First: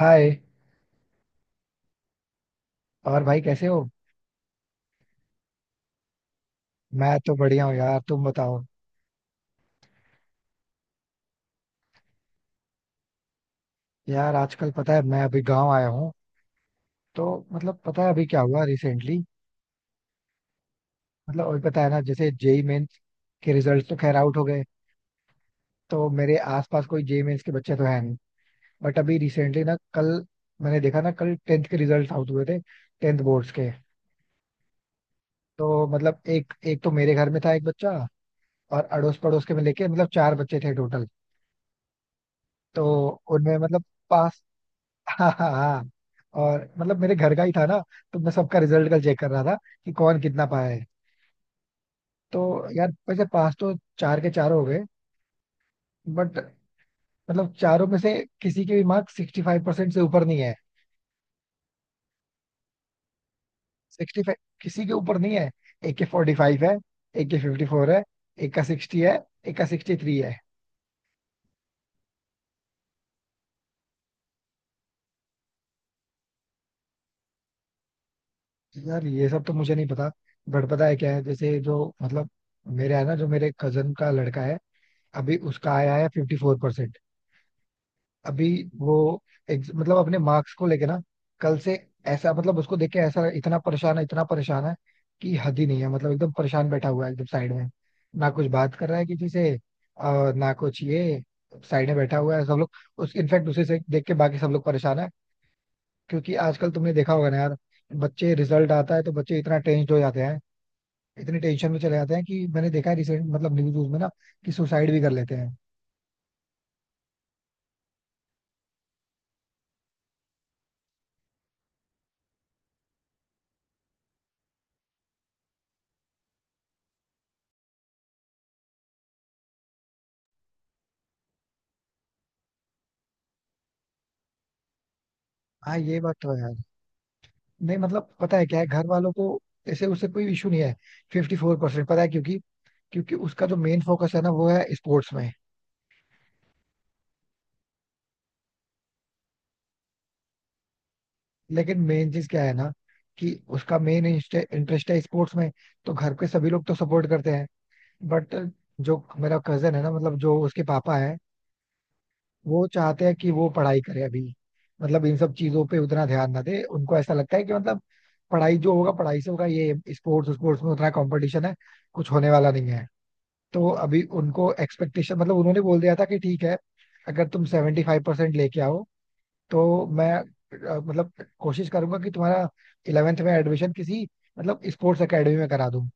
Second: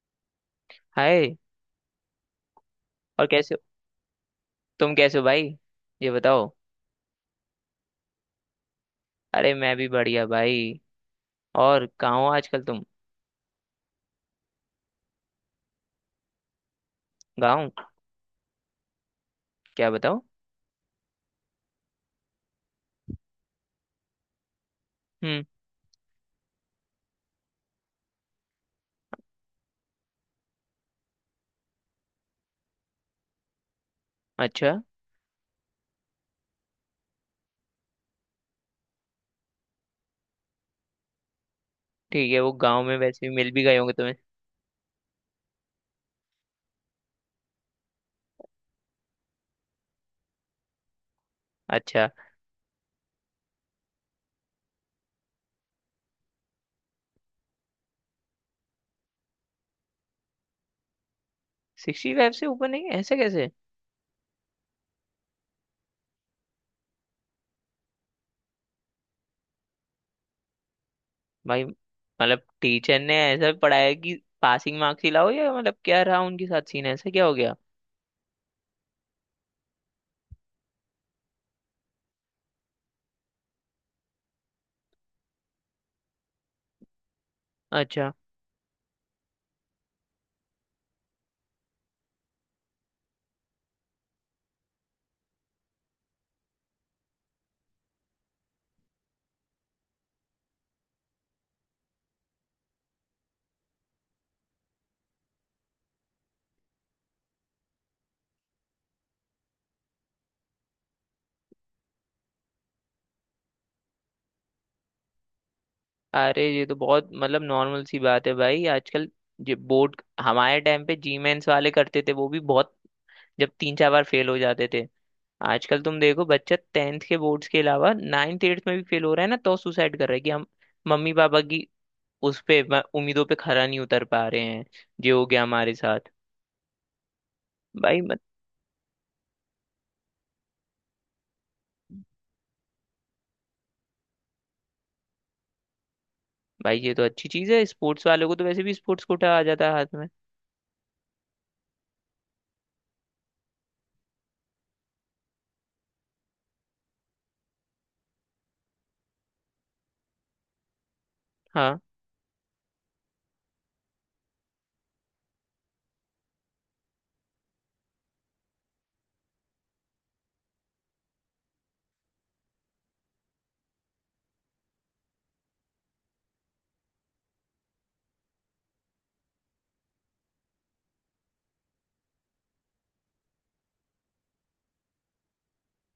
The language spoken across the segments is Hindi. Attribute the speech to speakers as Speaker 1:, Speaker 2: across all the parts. Speaker 1: हाय।
Speaker 2: हाय।
Speaker 1: और
Speaker 2: और
Speaker 1: भाई
Speaker 2: कैसे हो?
Speaker 1: कैसे हो?
Speaker 2: तुम कैसे हो भाई? ये बताओ।
Speaker 1: मैं तो बढ़िया हूँ यार, तुम बताओ।
Speaker 2: अरे, मैं भी बढ़िया भाई। और कहाँ हो आजकल तुम?
Speaker 1: यार आजकल पता है, मैं अभी गांव आया हूँ, तो
Speaker 2: गाँव?
Speaker 1: मतलब पता है अभी क्या हुआ रिसेंटली।
Speaker 2: क्या बताओ।
Speaker 1: मतलब अभी पता है ना, जैसे जेई मेंस के रिजल्ट तो खैर आउट हो गए,
Speaker 2: हम्म।
Speaker 1: तो मेरे आसपास कोई जेई मेंस के बच्चे तो हैं नहीं। बट अभी रिसेंटली ना कल, मैंने देखा ना, कल टेंथ के रिजल्ट आउट हुए थे, टेंथ बोर्ड्स के।
Speaker 2: अच्छा।
Speaker 1: तो मतलब एक एक तो मेरे घर में था एक बच्चा, और अड़ोस पड़ोस के में लेके मतलब चार बच्चे थे टोटल।
Speaker 2: ठीक है, वो गाँव
Speaker 1: तो
Speaker 2: में वैसे भी मिल
Speaker 1: उनमें
Speaker 2: भी गए
Speaker 1: मतलब
Speaker 2: होंगे तुम्हें।
Speaker 1: पास, हाँ हाँ हाँ, और मतलब मेरे घर का ही था ना, तो मैं सबका रिजल्ट कल चेक कर रहा था कि कौन कितना पाया है।
Speaker 2: अच्छा।
Speaker 1: तो यार वैसे पास तो चार के चार हो गए, बट मतलब चारों में से किसी के भी मार्क सिक्सटी फाइव परसेंट से ऊपर नहीं है।
Speaker 2: 65 से ऊपर नहीं है? ऐसा कैसे?
Speaker 1: सिक्सटी फाइव किसी के ऊपर नहीं है। एक के फोर्टी फाइव है, एक के फिफ्टी फोर है, एक का सिक्सटी है, एक का सिक्सटी थ्री है।
Speaker 2: भाई मतलब टीचर ने ऐसा पढ़ाया कि पासिंग मार्क्स ही लाओ, या मतलब क्या रहा उनके साथ सीन? ऐसा क्या हो गया?
Speaker 1: यार ये सब तो मुझे नहीं पता, बट पता है क्या है, जैसे जो मतलब मेरे है ना, जो मेरे कजन का लड़का है, अभी उसका आया है फिफ्टी फोर परसेंट।
Speaker 2: अच्छा।
Speaker 1: अभी वो मतलब अपने मार्क्स को लेके ना, कल से ऐसा, मतलब उसको देख के ऐसा, इतना परेशान है कि हद ही नहीं है। मतलब एकदम परेशान बैठा हुआ है, एकदम साइड में, ना कुछ बात कर रहा है किसी से और ना कुछ ये। साइड में बैठा हुआ है, सब लोग उस इनफैक्ट उसे से देख के बाकी सब लोग परेशान है। क्योंकि आजकल तुमने देखा होगा ना यार, बच्चे, रिजल्ट आता है तो बच्चे इतना टेंस्ड हो जाते हैं, इतनी टेंशन में चले जाते हैं कि मैंने देखा है रिसेंट, मतलब न्यूज में ना, कि सुसाइड भी कर लेते हैं।
Speaker 2: अरे ये तो बहुत मतलब नॉर्मल सी बात है भाई आजकल। जो बोर्ड हमारे टाइम पे जीमेंस वाले करते थे वो भी बहुत जब तीन चार बार फेल हो जाते थे। आजकल तुम देखो, बच्चा टेंथ के बोर्ड्स के अलावा नाइन्थ एट्थ में भी फेल हो रहा है ना, तो सुसाइड कर रहा है कि हम मम्मी पापा की उस पे उम्मीदों पे खरा नहीं उतर पा रहे हैं। ये हो गया हमारे
Speaker 1: हाँ ये
Speaker 2: साथ।
Speaker 1: बात तो है यार। नहीं
Speaker 2: भाई
Speaker 1: मतलब
Speaker 2: मत।
Speaker 1: पता है क्या है, घर वालों को ऐसे उससे कोई इशू नहीं है फिफ्टी फोर परसेंट, पता है क्योंकि क्योंकि उसका जो मेन फोकस है ना, वो है स्पोर्ट्स में।
Speaker 2: भाई ये तो अच्छी चीज है, स्पोर्ट्स वालों को तो वैसे भी स्पोर्ट्स कोटा आ जाता है हाथ में।
Speaker 1: लेकिन मेन चीज क्या है ना, कि उसका मेन इंटरेस्ट है स्पोर्ट्स में, तो घर के सभी लोग तो सपोर्ट करते हैं। बट जो मेरा कजन है ना, मतलब जो उसके पापा है,
Speaker 2: हाँ।
Speaker 1: वो चाहते हैं कि वो पढ़ाई करे अभी। मतलब इन सब चीजों पे उतना ध्यान ना दे। उनको ऐसा लगता है कि मतलब पढ़ाई, जो होगा पढ़ाई से होगा, ये स्पोर्ट्स, स्पोर्ट्स में उतना कंपटीशन है कुछ होने वाला नहीं है। तो अभी उनको एक्सपेक्टेशन, मतलब उन्होंने बोल दिया था कि ठीक है, अगर तुम सेवेंटी फाइव परसेंट लेके आओ, तो मैं मतलब कोशिश करूंगा कि तुम्हारा इलेवेंथ में एडमिशन किसी मतलब स्पोर्ट्स एकेडमी में करा दूं।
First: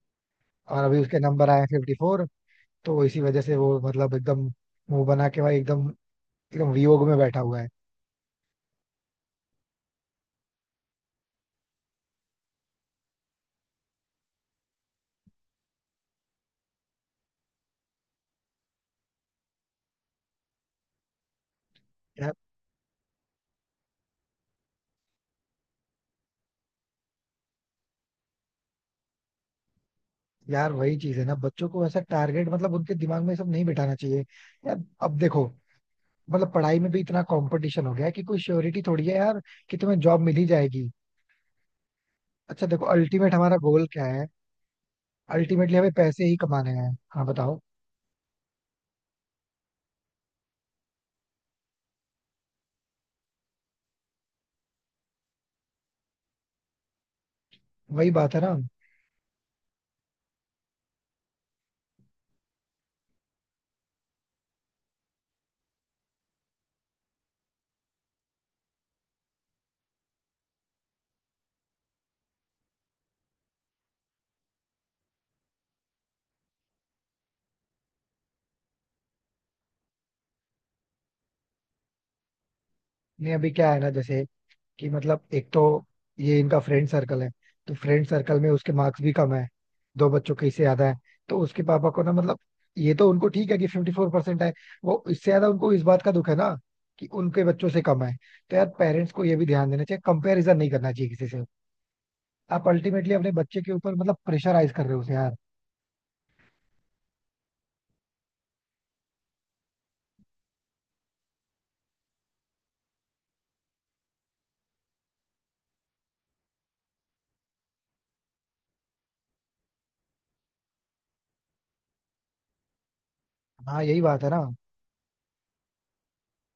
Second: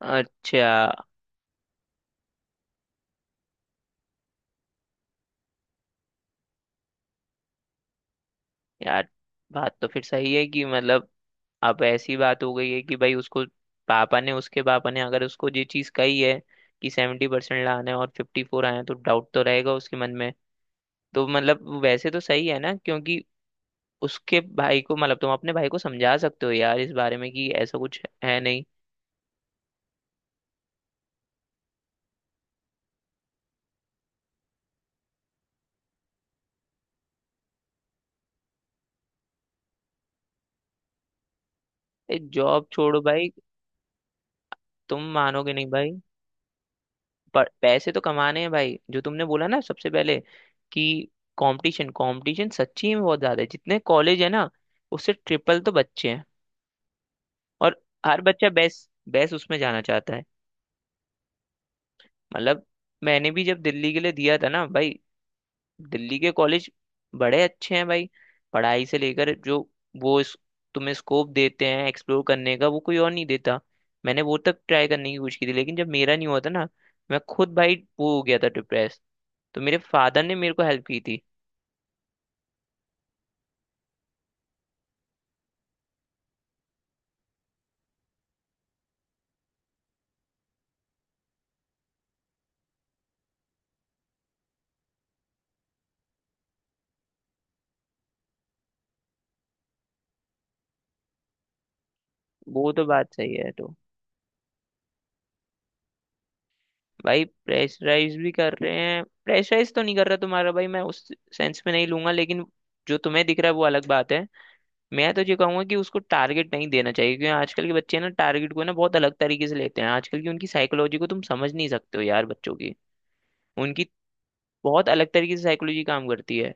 Speaker 2: अच्छा।
Speaker 1: और अभी उसके नंबर आए फिफ्टी फोर, तो इसी वजह से वो मतलब एकदम मुंह बना के भाई, एकदम एकदम वियोग में बैठा हुआ है
Speaker 2: यार, बात तो फिर सही है कि मतलब अब ऐसी बात हो गई है कि भाई उसको पापा ने उसके पापा ने अगर उसको ये चीज कही है कि 70% लाना है और 54 आए हैं, तो डाउट तो रहेगा उसके मन में। तो मतलब वैसे तो
Speaker 1: यार।
Speaker 2: सही है ना, क्योंकि उसके भाई को मतलब तुम अपने भाई को समझा सकते हो यार इस बारे में कि ऐसा कुछ है नहीं।
Speaker 1: यार वही चीज है ना, बच्चों को ऐसा टारगेट, मतलब उनके दिमाग में ये सब नहीं बिठाना चाहिए। यार अब देखो, मतलब पढ़ाई में भी इतना कंपटीशन हो गया है कि कोई श्योरिटी थोड़ी है यार कि तुम्हें जॉब मिल ही जाएगी।
Speaker 2: ए, जॉब
Speaker 1: अच्छा देखो,
Speaker 2: छोड़ो भाई।
Speaker 1: अल्टीमेट हमारा गोल क्या है?
Speaker 2: तुम मानोगे नहीं
Speaker 1: अल्टीमेटली
Speaker 2: भाई।
Speaker 1: हमें पैसे ही कमाने हैं। हाँ
Speaker 2: पर
Speaker 1: बताओ।
Speaker 2: पैसे तो कमाने हैं भाई, जो तुमने बोला ना सबसे पहले कि कंपटीशन, कंपटीशन सच्ची में बहुत ज्यादा है। जितने कॉलेज है ना, उससे ट्रिपल तो बच्चे हैं। और
Speaker 1: वही
Speaker 2: हर
Speaker 1: बात है
Speaker 2: बच्चा
Speaker 1: ना।
Speaker 2: बेस्ट बेस्ट उसमें जाना चाहता है, मतलब। मैंने भी जब दिल्ली के लिए दिया था ना भाई, दिल्ली के कॉलेज बड़े अच्छे हैं भाई। पढ़ाई से लेकर जो वो तुम्हें स्कोप देते हैं एक्सप्लोर करने का, वो कोई और नहीं देता। मैंने वो तक ट्राई करने की कोशिश की थी, लेकिन जब मेरा नहीं हुआ था ना, मैं खुद भाई वो हो गया था डिप्रेस। तो मेरे फादर ने मेरे को हेल्प की थी।
Speaker 1: नहीं अभी क्या है ना, जैसे कि मतलब एक तो ये इनका फ्रेंड सर्कल है, तो फ्रेंड सर्कल में उसके मार्क्स भी कम है, दो बच्चों के इससे ज्यादा है। तो उसके पापा को ना मतलब, ये तो उनको ठीक है कि फिफ्टी फोर परसेंट है, वो इससे ज्यादा उनको इस बात का दुख है ना कि उनके बच्चों से कम है। तो यार पेरेंट्स को ये भी ध्यान देना चाहिए, कंपैरिजन नहीं करना चाहिए किसी से। आप
Speaker 2: वो तो बात
Speaker 1: अल्टीमेटली अपने
Speaker 2: सही है
Speaker 1: बच्चे के
Speaker 2: तो।
Speaker 1: ऊपर मतलब प्रेशराइज कर रहे हो उसे यार।
Speaker 2: भाई प्रेशराइज भी कर रहे हैं, प्रेशराइज तो नहीं कर रहा तुम्हारा भाई, मैं उस सेंस में नहीं लूंगा, लेकिन जो तुम्हें दिख रहा है वो अलग बात है। मैं तो ये कहूंगा कि उसको टारगेट नहीं देना चाहिए, क्योंकि आजकल के बच्चे ना टारगेट को ना बहुत अलग तरीके से लेते हैं। आजकल की उनकी साइकोलॉजी को तुम समझ नहीं सकते हो यार, बच्चों की।
Speaker 1: हाँ
Speaker 2: उनकी
Speaker 1: यही बात है ना।
Speaker 2: बहुत अलग तरीके से साइकोलॉजी काम करती है।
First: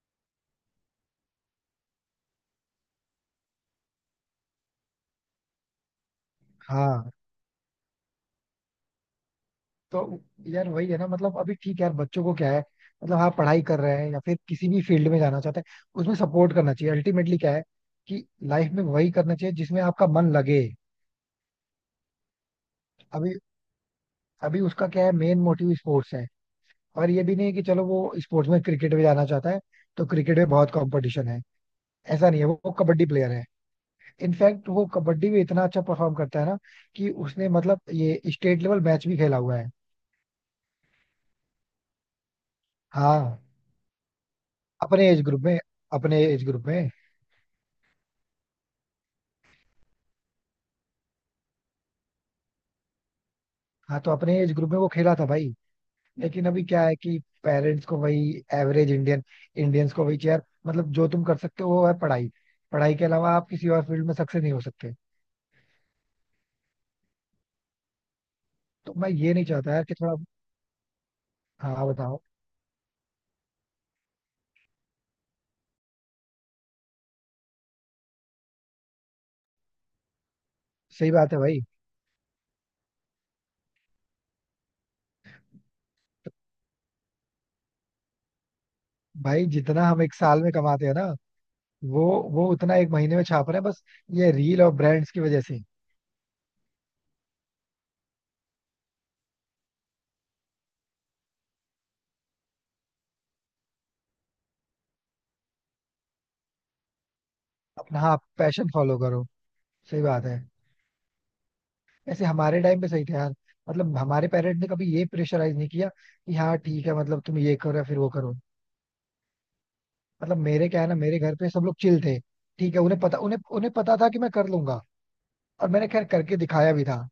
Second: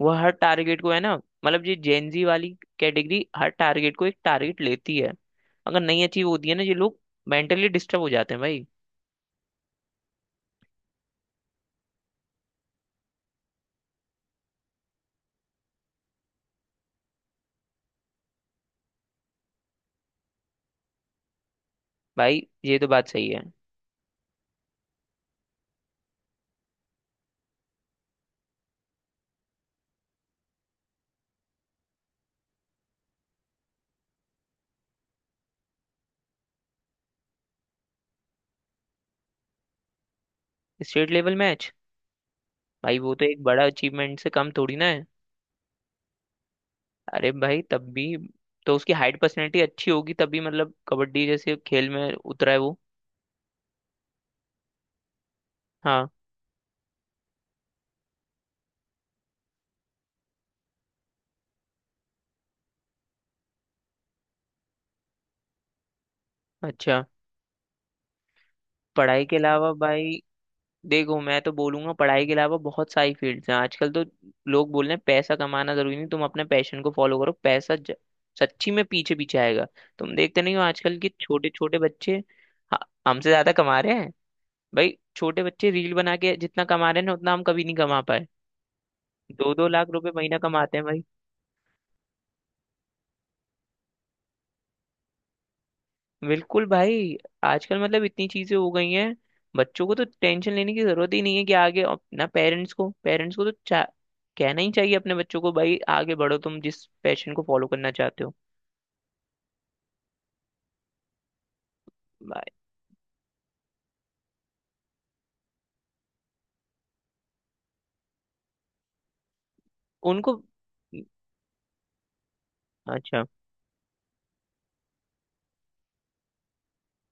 Speaker 2: वो हर टारगेट को है ना, मतलब ये जेनजी वाली कैटेगरी हर टारगेट को एक टारगेट लेती है। अगर नहीं अचीव होती है ना, ये लोग
Speaker 1: हाँ,
Speaker 2: मेंटली डिस्टर्ब हो जाते हैं भाई।
Speaker 1: तो यार वही है ना। मतलब अभी ठीक है यार, बच्चों को क्या है, मतलब हाँ पढ़ाई कर रहे हैं या फिर किसी भी फील्ड में जाना चाहते हैं, उसमें सपोर्ट करना चाहिए। अल्टीमेटली क्या है कि लाइफ में वही करना चाहिए जिसमें आपका मन लगे।
Speaker 2: भाई ये तो बात सही
Speaker 1: अभी,
Speaker 2: है।
Speaker 1: अभी उसका क्या है, मेन मोटिव स्पोर्ट्स है। और ये भी नहीं है कि चलो वो स्पोर्ट्स में क्रिकेट में जाना चाहता है तो क्रिकेट में बहुत कंपटीशन है, ऐसा नहीं है। वो कबड्डी प्लेयर है, इनफैक्ट वो कबड्डी में इतना अच्छा परफॉर्म करता है ना कि उसने मतलब ये स्टेट लेवल मैच भी खेला हुआ है।
Speaker 2: State level match? भाई वो तो
Speaker 1: हाँ,
Speaker 2: एक बड़ा अचीवमेंट से कम थोड़ी ना है।
Speaker 1: अपने एज ग्रुप में, अपने एज ग्रुप में।
Speaker 2: अरे भाई तब भी, तो उसकी हाइट पर्सनैलिटी अच्छी होगी तभी मतलब कबड्डी जैसे खेल में उतरा है वो।
Speaker 1: हाँ तो अपने एज ग्रुप में वो खेला था भाई।
Speaker 2: हाँ।
Speaker 1: लेकिन अभी क्या है कि पेरेंट्स को वही एवरेज इंडियन, इंडियंस को वही चेयर, मतलब जो तुम कर सकते हो वो है पढ़ाई। पढ़ाई के अलावा आप किसी और फील्ड में सक्सेस नहीं हो सकते।
Speaker 2: अच्छा।
Speaker 1: तो मैं
Speaker 2: पढ़ाई
Speaker 1: ये
Speaker 2: के
Speaker 1: नहीं
Speaker 2: अलावा
Speaker 1: चाहता यार कि थोड़ा,
Speaker 2: भाई, देखो मैं तो
Speaker 1: हाँ
Speaker 2: बोलूंगा
Speaker 1: बताओ।
Speaker 2: पढ़ाई के अलावा बहुत सारी फील्ड्स हैं आजकल तो। लोग बोल रहे हैं पैसा कमाना जरूरी नहीं, तुम अपने पैशन को फॉलो करो, पैसा सच्ची में पीछे पीछे आएगा। तुम देखते नहीं हो आजकल के
Speaker 1: सही बात है
Speaker 2: छोटे
Speaker 1: भाई।
Speaker 2: छोटे बच्चे ह- हमसे ज्यादा कमा रहे हैं। भाई छोटे बच्चे रील बना के जितना कमा रहे हैं ना, उतना हम कभी नहीं कमा पाए।
Speaker 1: भाई
Speaker 2: दो दो
Speaker 1: जितना
Speaker 2: लाख
Speaker 1: हम
Speaker 2: रुपए
Speaker 1: एक
Speaker 2: महीना
Speaker 1: साल में
Speaker 2: कमाते
Speaker 1: कमाते हैं
Speaker 2: हैं।
Speaker 1: ना, वो वो उतना एक महीने में छाप रहे हैं बस, ये रील और ब्रांड्स की वजह से।
Speaker 2: बिल्कुल भाई। आजकल मतलब इतनी चीजें हो गई हैं, बच्चों को तो टेंशन लेने की जरूरत ही नहीं है कि आगे अपना पेरेंट्स को कहना ही चाहिए अपने बच्चों को भाई, आगे बढ़ो तुम जिस पैशन को फॉलो करना
Speaker 1: अपना, हाँ,
Speaker 2: चाहते हो।
Speaker 1: पैशन फॉलो करो, सही बात है। वैसे
Speaker 2: भाई
Speaker 1: हमारे टाइम पे सही था यार, मतलब हमारे पेरेंट्स ने कभी ये प्रेशराइज नहीं किया कि हाँ ठीक है, मतलब तुम ये करो या फिर वो करो।
Speaker 2: उनको।
Speaker 1: मतलब मेरे क्या है ना, मेरे घर पे सब लोग चिल थे। ठीक है, उन्हें पता,
Speaker 2: अच्छा।
Speaker 1: उन्हें उन्हें पता था कि मैं कर लूंगा। और मैंने खैर करके दिखाया भी था।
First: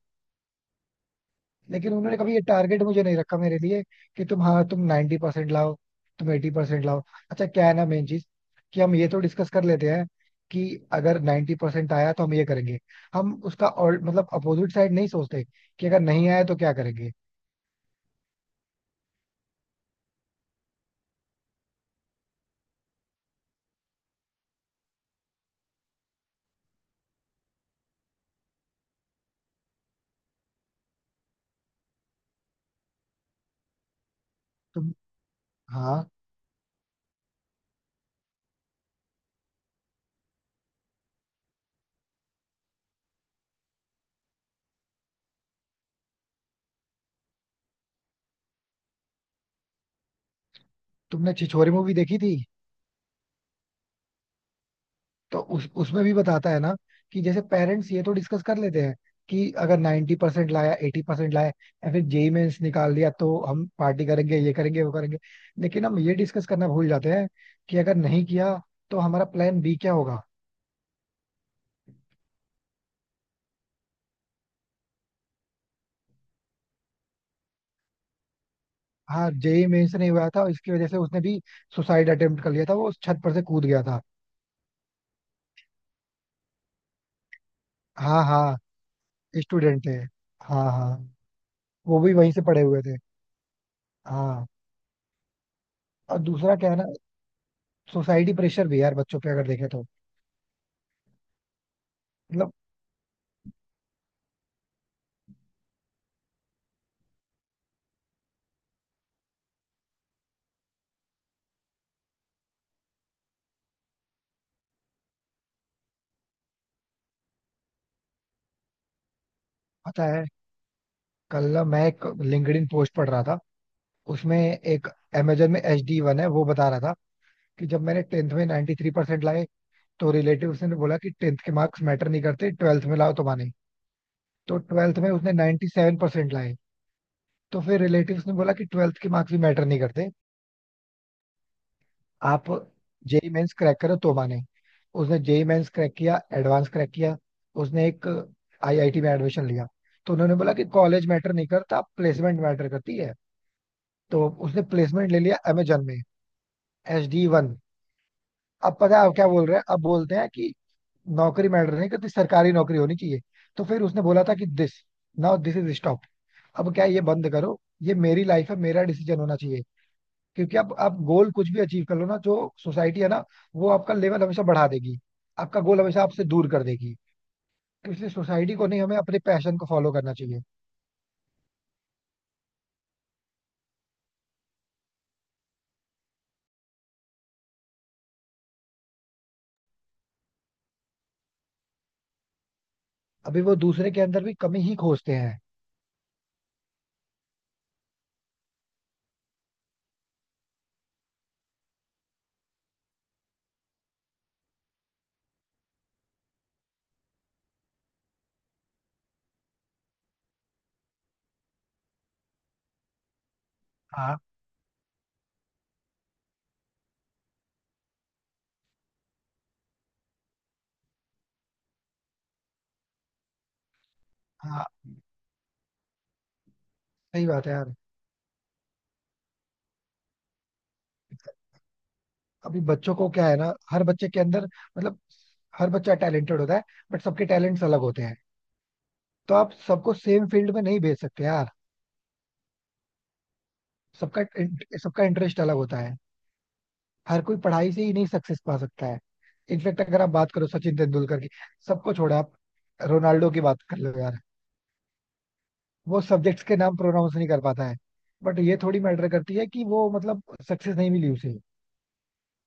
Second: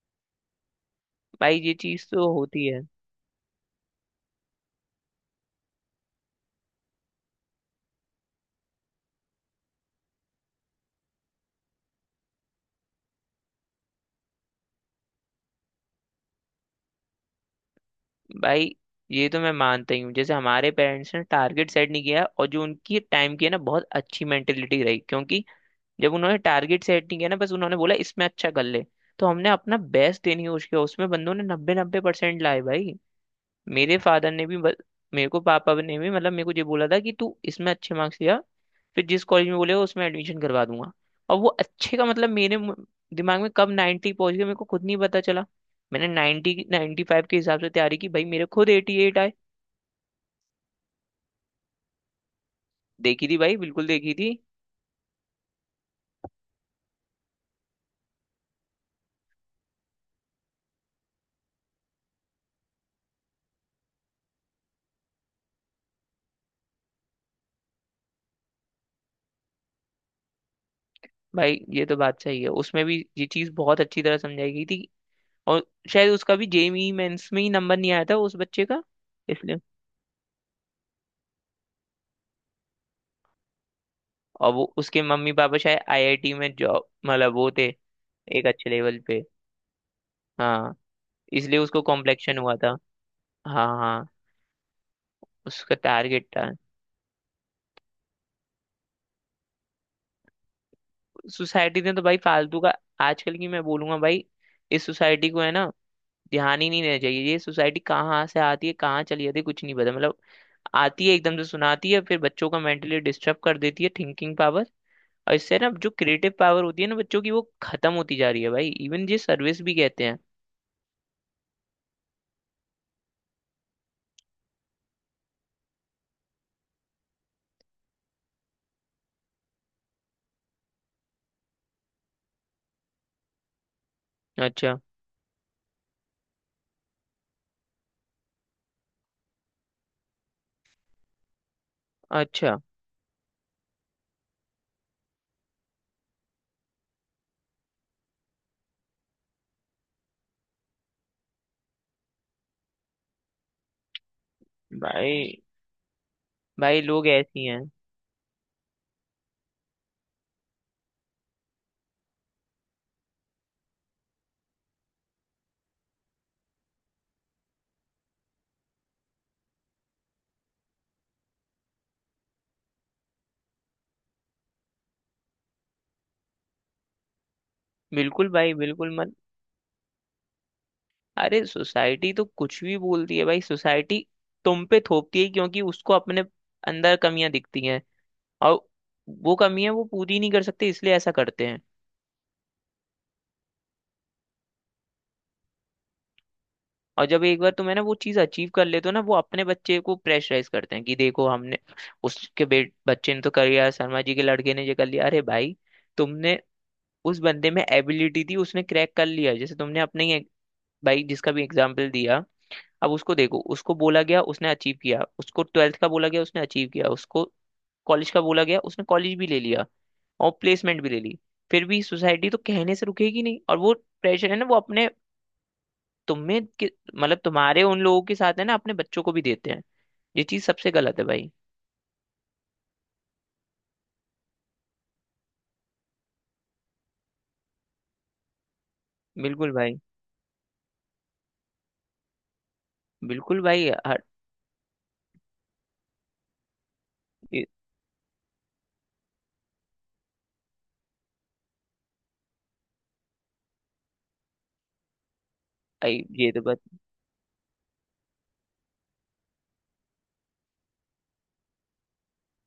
Speaker 2: भाई ये
Speaker 1: लेकिन
Speaker 2: चीज
Speaker 1: उन्होंने
Speaker 2: तो
Speaker 1: कभी ये
Speaker 2: होती है।
Speaker 1: टारगेट मुझे नहीं रखा मेरे लिए कि तुम, हाँ, तुम नाइन्टी परसेंट लाओ, तुम एटी परसेंट लाओ। अच्छा क्या है ना, मेन चीज कि हम ये तो डिस्कस कर लेते हैं कि अगर नाइन्टी परसेंट आया तो हम ये करेंगे। हम उसका और मतलब अपोजिट साइड नहीं सोचते कि अगर नहीं आया तो क्या करेंगे।
Speaker 2: भाई ये तो मैं मानता ही हूँ, जैसे हमारे पेरेंट्स ने टारगेट सेट नहीं किया और जो उनकी टाइम की है ना बहुत अच्छी मेंटेलिटी रही, क्योंकि जब उन्होंने टारगेट सेट नहीं किया ना, बस उन्होंने बोला इसमें अच्छा कर ले, तो हमने अपना बेस्ट देने की कोशिश किया, उसमें बंदों ने 90-90% लाए भाई। मेरे फादर ने भी बस,
Speaker 1: तुम,
Speaker 2: मेरे को पापा ने
Speaker 1: हाँ,
Speaker 2: भी मतलब मेरे को ये बोला था कि तू इसमें अच्छे मार्क्स लिया, फिर जिस कॉलेज में बोलेगा उसमें एडमिशन करवा दूंगा। और वो अच्छे का मतलब मेरे दिमाग में कब 90 पहुंच गया मेरे को खुद नहीं पता चला। मैंने 90-95 के हिसाब से तैयारी की भाई, मेरे खुद 88 आए।
Speaker 1: तुमने छिछोरे मूवी देखी थी?
Speaker 2: देखी थी भाई, बिल्कुल देखी थी।
Speaker 1: तो उस उसमें भी बताता है ना कि जैसे पेरेंट्स ये तो डिस्कस कर लेते हैं कि अगर 90 परसेंट लाया, 80 परसेंट लाया, या फिर जेई मेंस निकाल लिया, तो हम पार्टी करेंगे, ये करेंगे, वो करेंगे। लेकिन हम ये डिस्कस करना भूल जाते हैं कि अगर नहीं किया तो हमारा प्लान बी क्या होगा।
Speaker 2: भाई ये तो बात सही है, उसमें भी ये चीज़ बहुत अच्छी तरह समझाई गई थी। और शायद उसका भी जेईई मेंस में ही नंबर नहीं आया था उस बच्चे का,
Speaker 1: हाँ
Speaker 2: इसलिए।
Speaker 1: जेई मेंस नहीं हुआ था, इसकी वजह से उसने भी सुसाइड अटेम्प्ट कर लिया था, वो छत पर से कूद गया था।
Speaker 2: और वो उसके मम्मी पापा शायद आईआईटी में जॉब मतलब वो थे,
Speaker 1: हाँ
Speaker 2: एक
Speaker 1: हाँ,
Speaker 2: अच्छे लेवल पे।
Speaker 1: स्टूडेंट थे। हाँ
Speaker 2: हाँ।
Speaker 1: हाँ,
Speaker 2: इसलिए उसको
Speaker 1: वो भी वहीं
Speaker 2: कॉम्प्लेक्शन
Speaker 1: से
Speaker 2: हुआ
Speaker 1: पढ़े
Speaker 2: था।
Speaker 1: हुए थे।
Speaker 2: हाँ हाँ।
Speaker 1: हाँ।
Speaker 2: उसका
Speaker 1: और
Speaker 2: टारगेट था।
Speaker 1: दूसरा क्या है ना, सोसाइटी प्रेशर भी है यार बच्चों पे अगर देखे तो,
Speaker 2: सोसाइटी ने तो भाई
Speaker 1: मतलब
Speaker 2: फालतू का। आजकल की मैं बोलूंगा भाई, इस सोसाइटी को है ना, ध्यान ही नहीं देना चाहिए। ये सोसाइटी कहाँ से आती है, कहाँ चली जाती है, कुछ नहीं पता, मतलब। आती है एकदम से, सुनाती है, फिर बच्चों का मेंटली डिस्टर्ब कर देती है, थिंकिंग पावर। और इससे ना जो क्रिएटिव पावर होती है ना बच्चों की, वो खत्म होती जा रही है भाई, इवन ये सर्विस भी कहते
Speaker 1: पता
Speaker 2: हैं।
Speaker 1: है, कल ना मैं एक लिंक्डइन पोस्ट पढ़ रहा था। उसमें एक अमेजन में एच डी वन है, वो बता रहा था कि जब मैंने टेंथ में 93% लाए, तो रिलेटिव ने बोला कि टेंथ के मार्क्स मैटर नहीं करते, ट्वेल्थ में लाओ तो माने। तो
Speaker 2: अच्छा।
Speaker 1: ट्वेल्थ में उसने 97% लाए, तो फिर रिलेटिव्स ने बोला कि ट्वेल्थ के मार्क्स भी मैटर नहीं करते, आप
Speaker 2: अच्छा
Speaker 1: जेई मेंस क्रैक करो तो माने। उसने जेई मेंस क्रैक किया, एडवांस क्रैक किया, उसने एक आईआईटी में एडमिशन लिया। तो उन्होंने बोला कि कॉलेज मैटर नहीं करता, प्लेसमेंट मैटर करती है। तो उसने प्लेसमेंट ले लिया
Speaker 2: भाई।
Speaker 1: अमेजन में,
Speaker 2: भाई लोग
Speaker 1: एच डी
Speaker 2: ऐसी
Speaker 1: वन।
Speaker 2: हैं।
Speaker 1: अब पता है अब क्या बोल रहे हैं, अब बोलते हैं कि नौकरी मैटर नहीं करती, सरकारी नौकरी होनी चाहिए। तो फिर उसने बोला था कि this, now this is stop. अब क्या है, ये बंद करो, ये मेरी लाइफ है, मेरा डिसीजन होना चाहिए। क्योंकि अब आप गोल कुछ भी अचीव कर लो ना, जो सोसाइटी है ना, वो आपका लेवल हमेशा बढ़ा देगी, आपका गोल हमेशा आपसे दूर कर देगी। तो इसलिए
Speaker 2: बिल्कुल भाई,
Speaker 1: सोसाइटी को नहीं,
Speaker 2: बिल्कुल
Speaker 1: हमें
Speaker 2: मत।
Speaker 1: अपने पैशन को फॉलो करना चाहिए।
Speaker 2: अरे, सोसाइटी तो कुछ भी बोलती है भाई। सोसाइटी तुम पे थोपती है, क्योंकि उसको अपने अंदर कमियां दिखती हैं, और वो कमियां वो पूरी नहीं कर सकते, इसलिए ऐसा करते हैं।
Speaker 1: अभी वो दूसरे के अंदर भी कमी ही खोजते हैं।
Speaker 2: और जब एक बार तुम है ना वो चीज अचीव कर लेते हो ना, वो अपने बच्चे को प्रेशराइज करते हैं कि देखो हमने उसके बे बच्चे ने तो कर लिया, शर्मा जी के लड़के ने ये कर लिया। अरे भाई, तुमने, उस बंदे में एबिलिटी थी उसने क्रैक कर लिया, जैसे तुमने अपने ही भाई जिसका भी एग्जाम्पल दिया, अब उसको देखो, उसको बोला
Speaker 1: हाँ
Speaker 2: गया उसने अचीव किया, उसको ट्वेल्थ का बोला गया उसने अचीव किया, उसको कॉलेज का बोला गया, उसने कॉलेज भी ले लिया, और प्लेसमेंट भी ले ली। फिर भी सोसाइटी तो कहने से रुकेगी नहीं, और वो प्रेशर है ना, वो
Speaker 1: हाँ,
Speaker 2: अपने तुम्हें मतलब
Speaker 1: सही बात है
Speaker 2: तुम्हारे
Speaker 1: यार।
Speaker 2: उन लोगों के साथ है ना, अपने बच्चों को भी देते हैं। ये चीज सबसे गलत है भाई।
Speaker 1: अभी बच्चों को क्या है ना, हर बच्चे के अंदर मतलब हर बच्चा टैलेंटेड होता है, बट सबके टैलेंट्स अलग होते हैं। तो
Speaker 2: बिल्कुल
Speaker 1: आप
Speaker 2: भाई।
Speaker 1: सबको सेम फील्ड में नहीं भेज सकते यार।
Speaker 2: बिल्कुल भाई
Speaker 1: सबका, सबका इंटरेस्ट अलग होता है। हर कोई
Speaker 2: ये
Speaker 1: पढ़ाई से ही नहीं सक्सेस पा सकता है। इनफेक्ट अगर आप बात करो सचिन तेंदुलकर की, सबको छोड़ो, आप रोनाल्डो की बात कर लो यार, वो
Speaker 2: ये तो
Speaker 1: सब्जेक्ट्स के
Speaker 2: बात।
Speaker 1: नाम प्रोनाउंस नहीं कर पाता है, बट ये थोड़ी मैटर करती है कि वो मतलब सक्सेस नहीं मिली उसे।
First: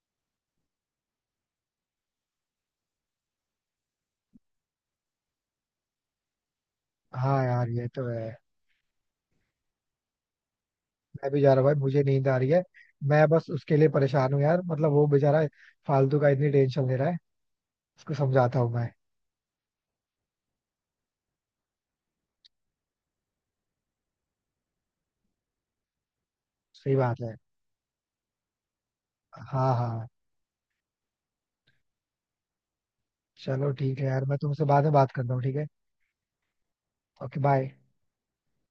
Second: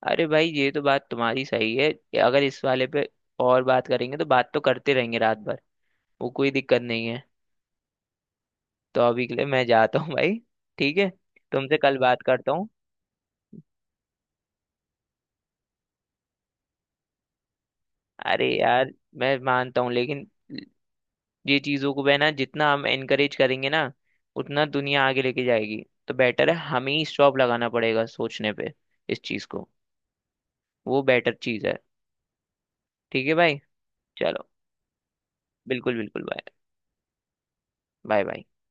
Speaker 2: अरे भाई ये तो बात तुम्हारी सही है कि अगर इस वाले पे और बात करेंगे तो बात तो करते रहेंगे रात भर, वो कोई दिक्कत नहीं है।
Speaker 1: हाँ यार ये तो है।
Speaker 2: तो अभी के लिए मैं जाता हूँ भाई। ठीक है,
Speaker 1: मैं भी जा रहा हूँ
Speaker 2: तुमसे
Speaker 1: भाई,
Speaker 2: कल
Speaker 1: मुझे
Speaker 2: बात
Speaker 1: नींद आ रही
Speaker 2: करता
Speaker 1: है।
Speaker 2: हूँ।
Speaker 1: मैं बस उसके लिए परेशान हूँ यार, मतलब वो बेचारा फालतू का इतनी टेंशन ले रहा है। उसको
Speaker 2: अरे
Speaker 1: समझाता हूँ मैं।
Speaker 2: यार, मैं मानता हूँ लेकिन ये चीजों को बहना जितना हम एनकरेज करेंगे ना, उतना दुनिया आगे लेके जाएगी। तो बेटर है हमें
Speaker 1: सही
Speaker 2: ही
Speaker 1: बात है।
Speaker 2: स्टॉप लगाना पड़ेगा सोचने पे, इस चीज को।
Speaker 1: हाँ हाँ,
Speaker 2: वो बेटर चीज है। ठीक है भाई।
Speaker 1: चलो ठीक है यार, मैं
Speaker 2: चलो।
Speaker 1: तुमसे बाद में बात करता हूँ, ठीक है।
Speaker 2: बिल्कुल बिल्कुल। Bye.
Speaker 1: Okay bye.
Speaker 2: Bye bye.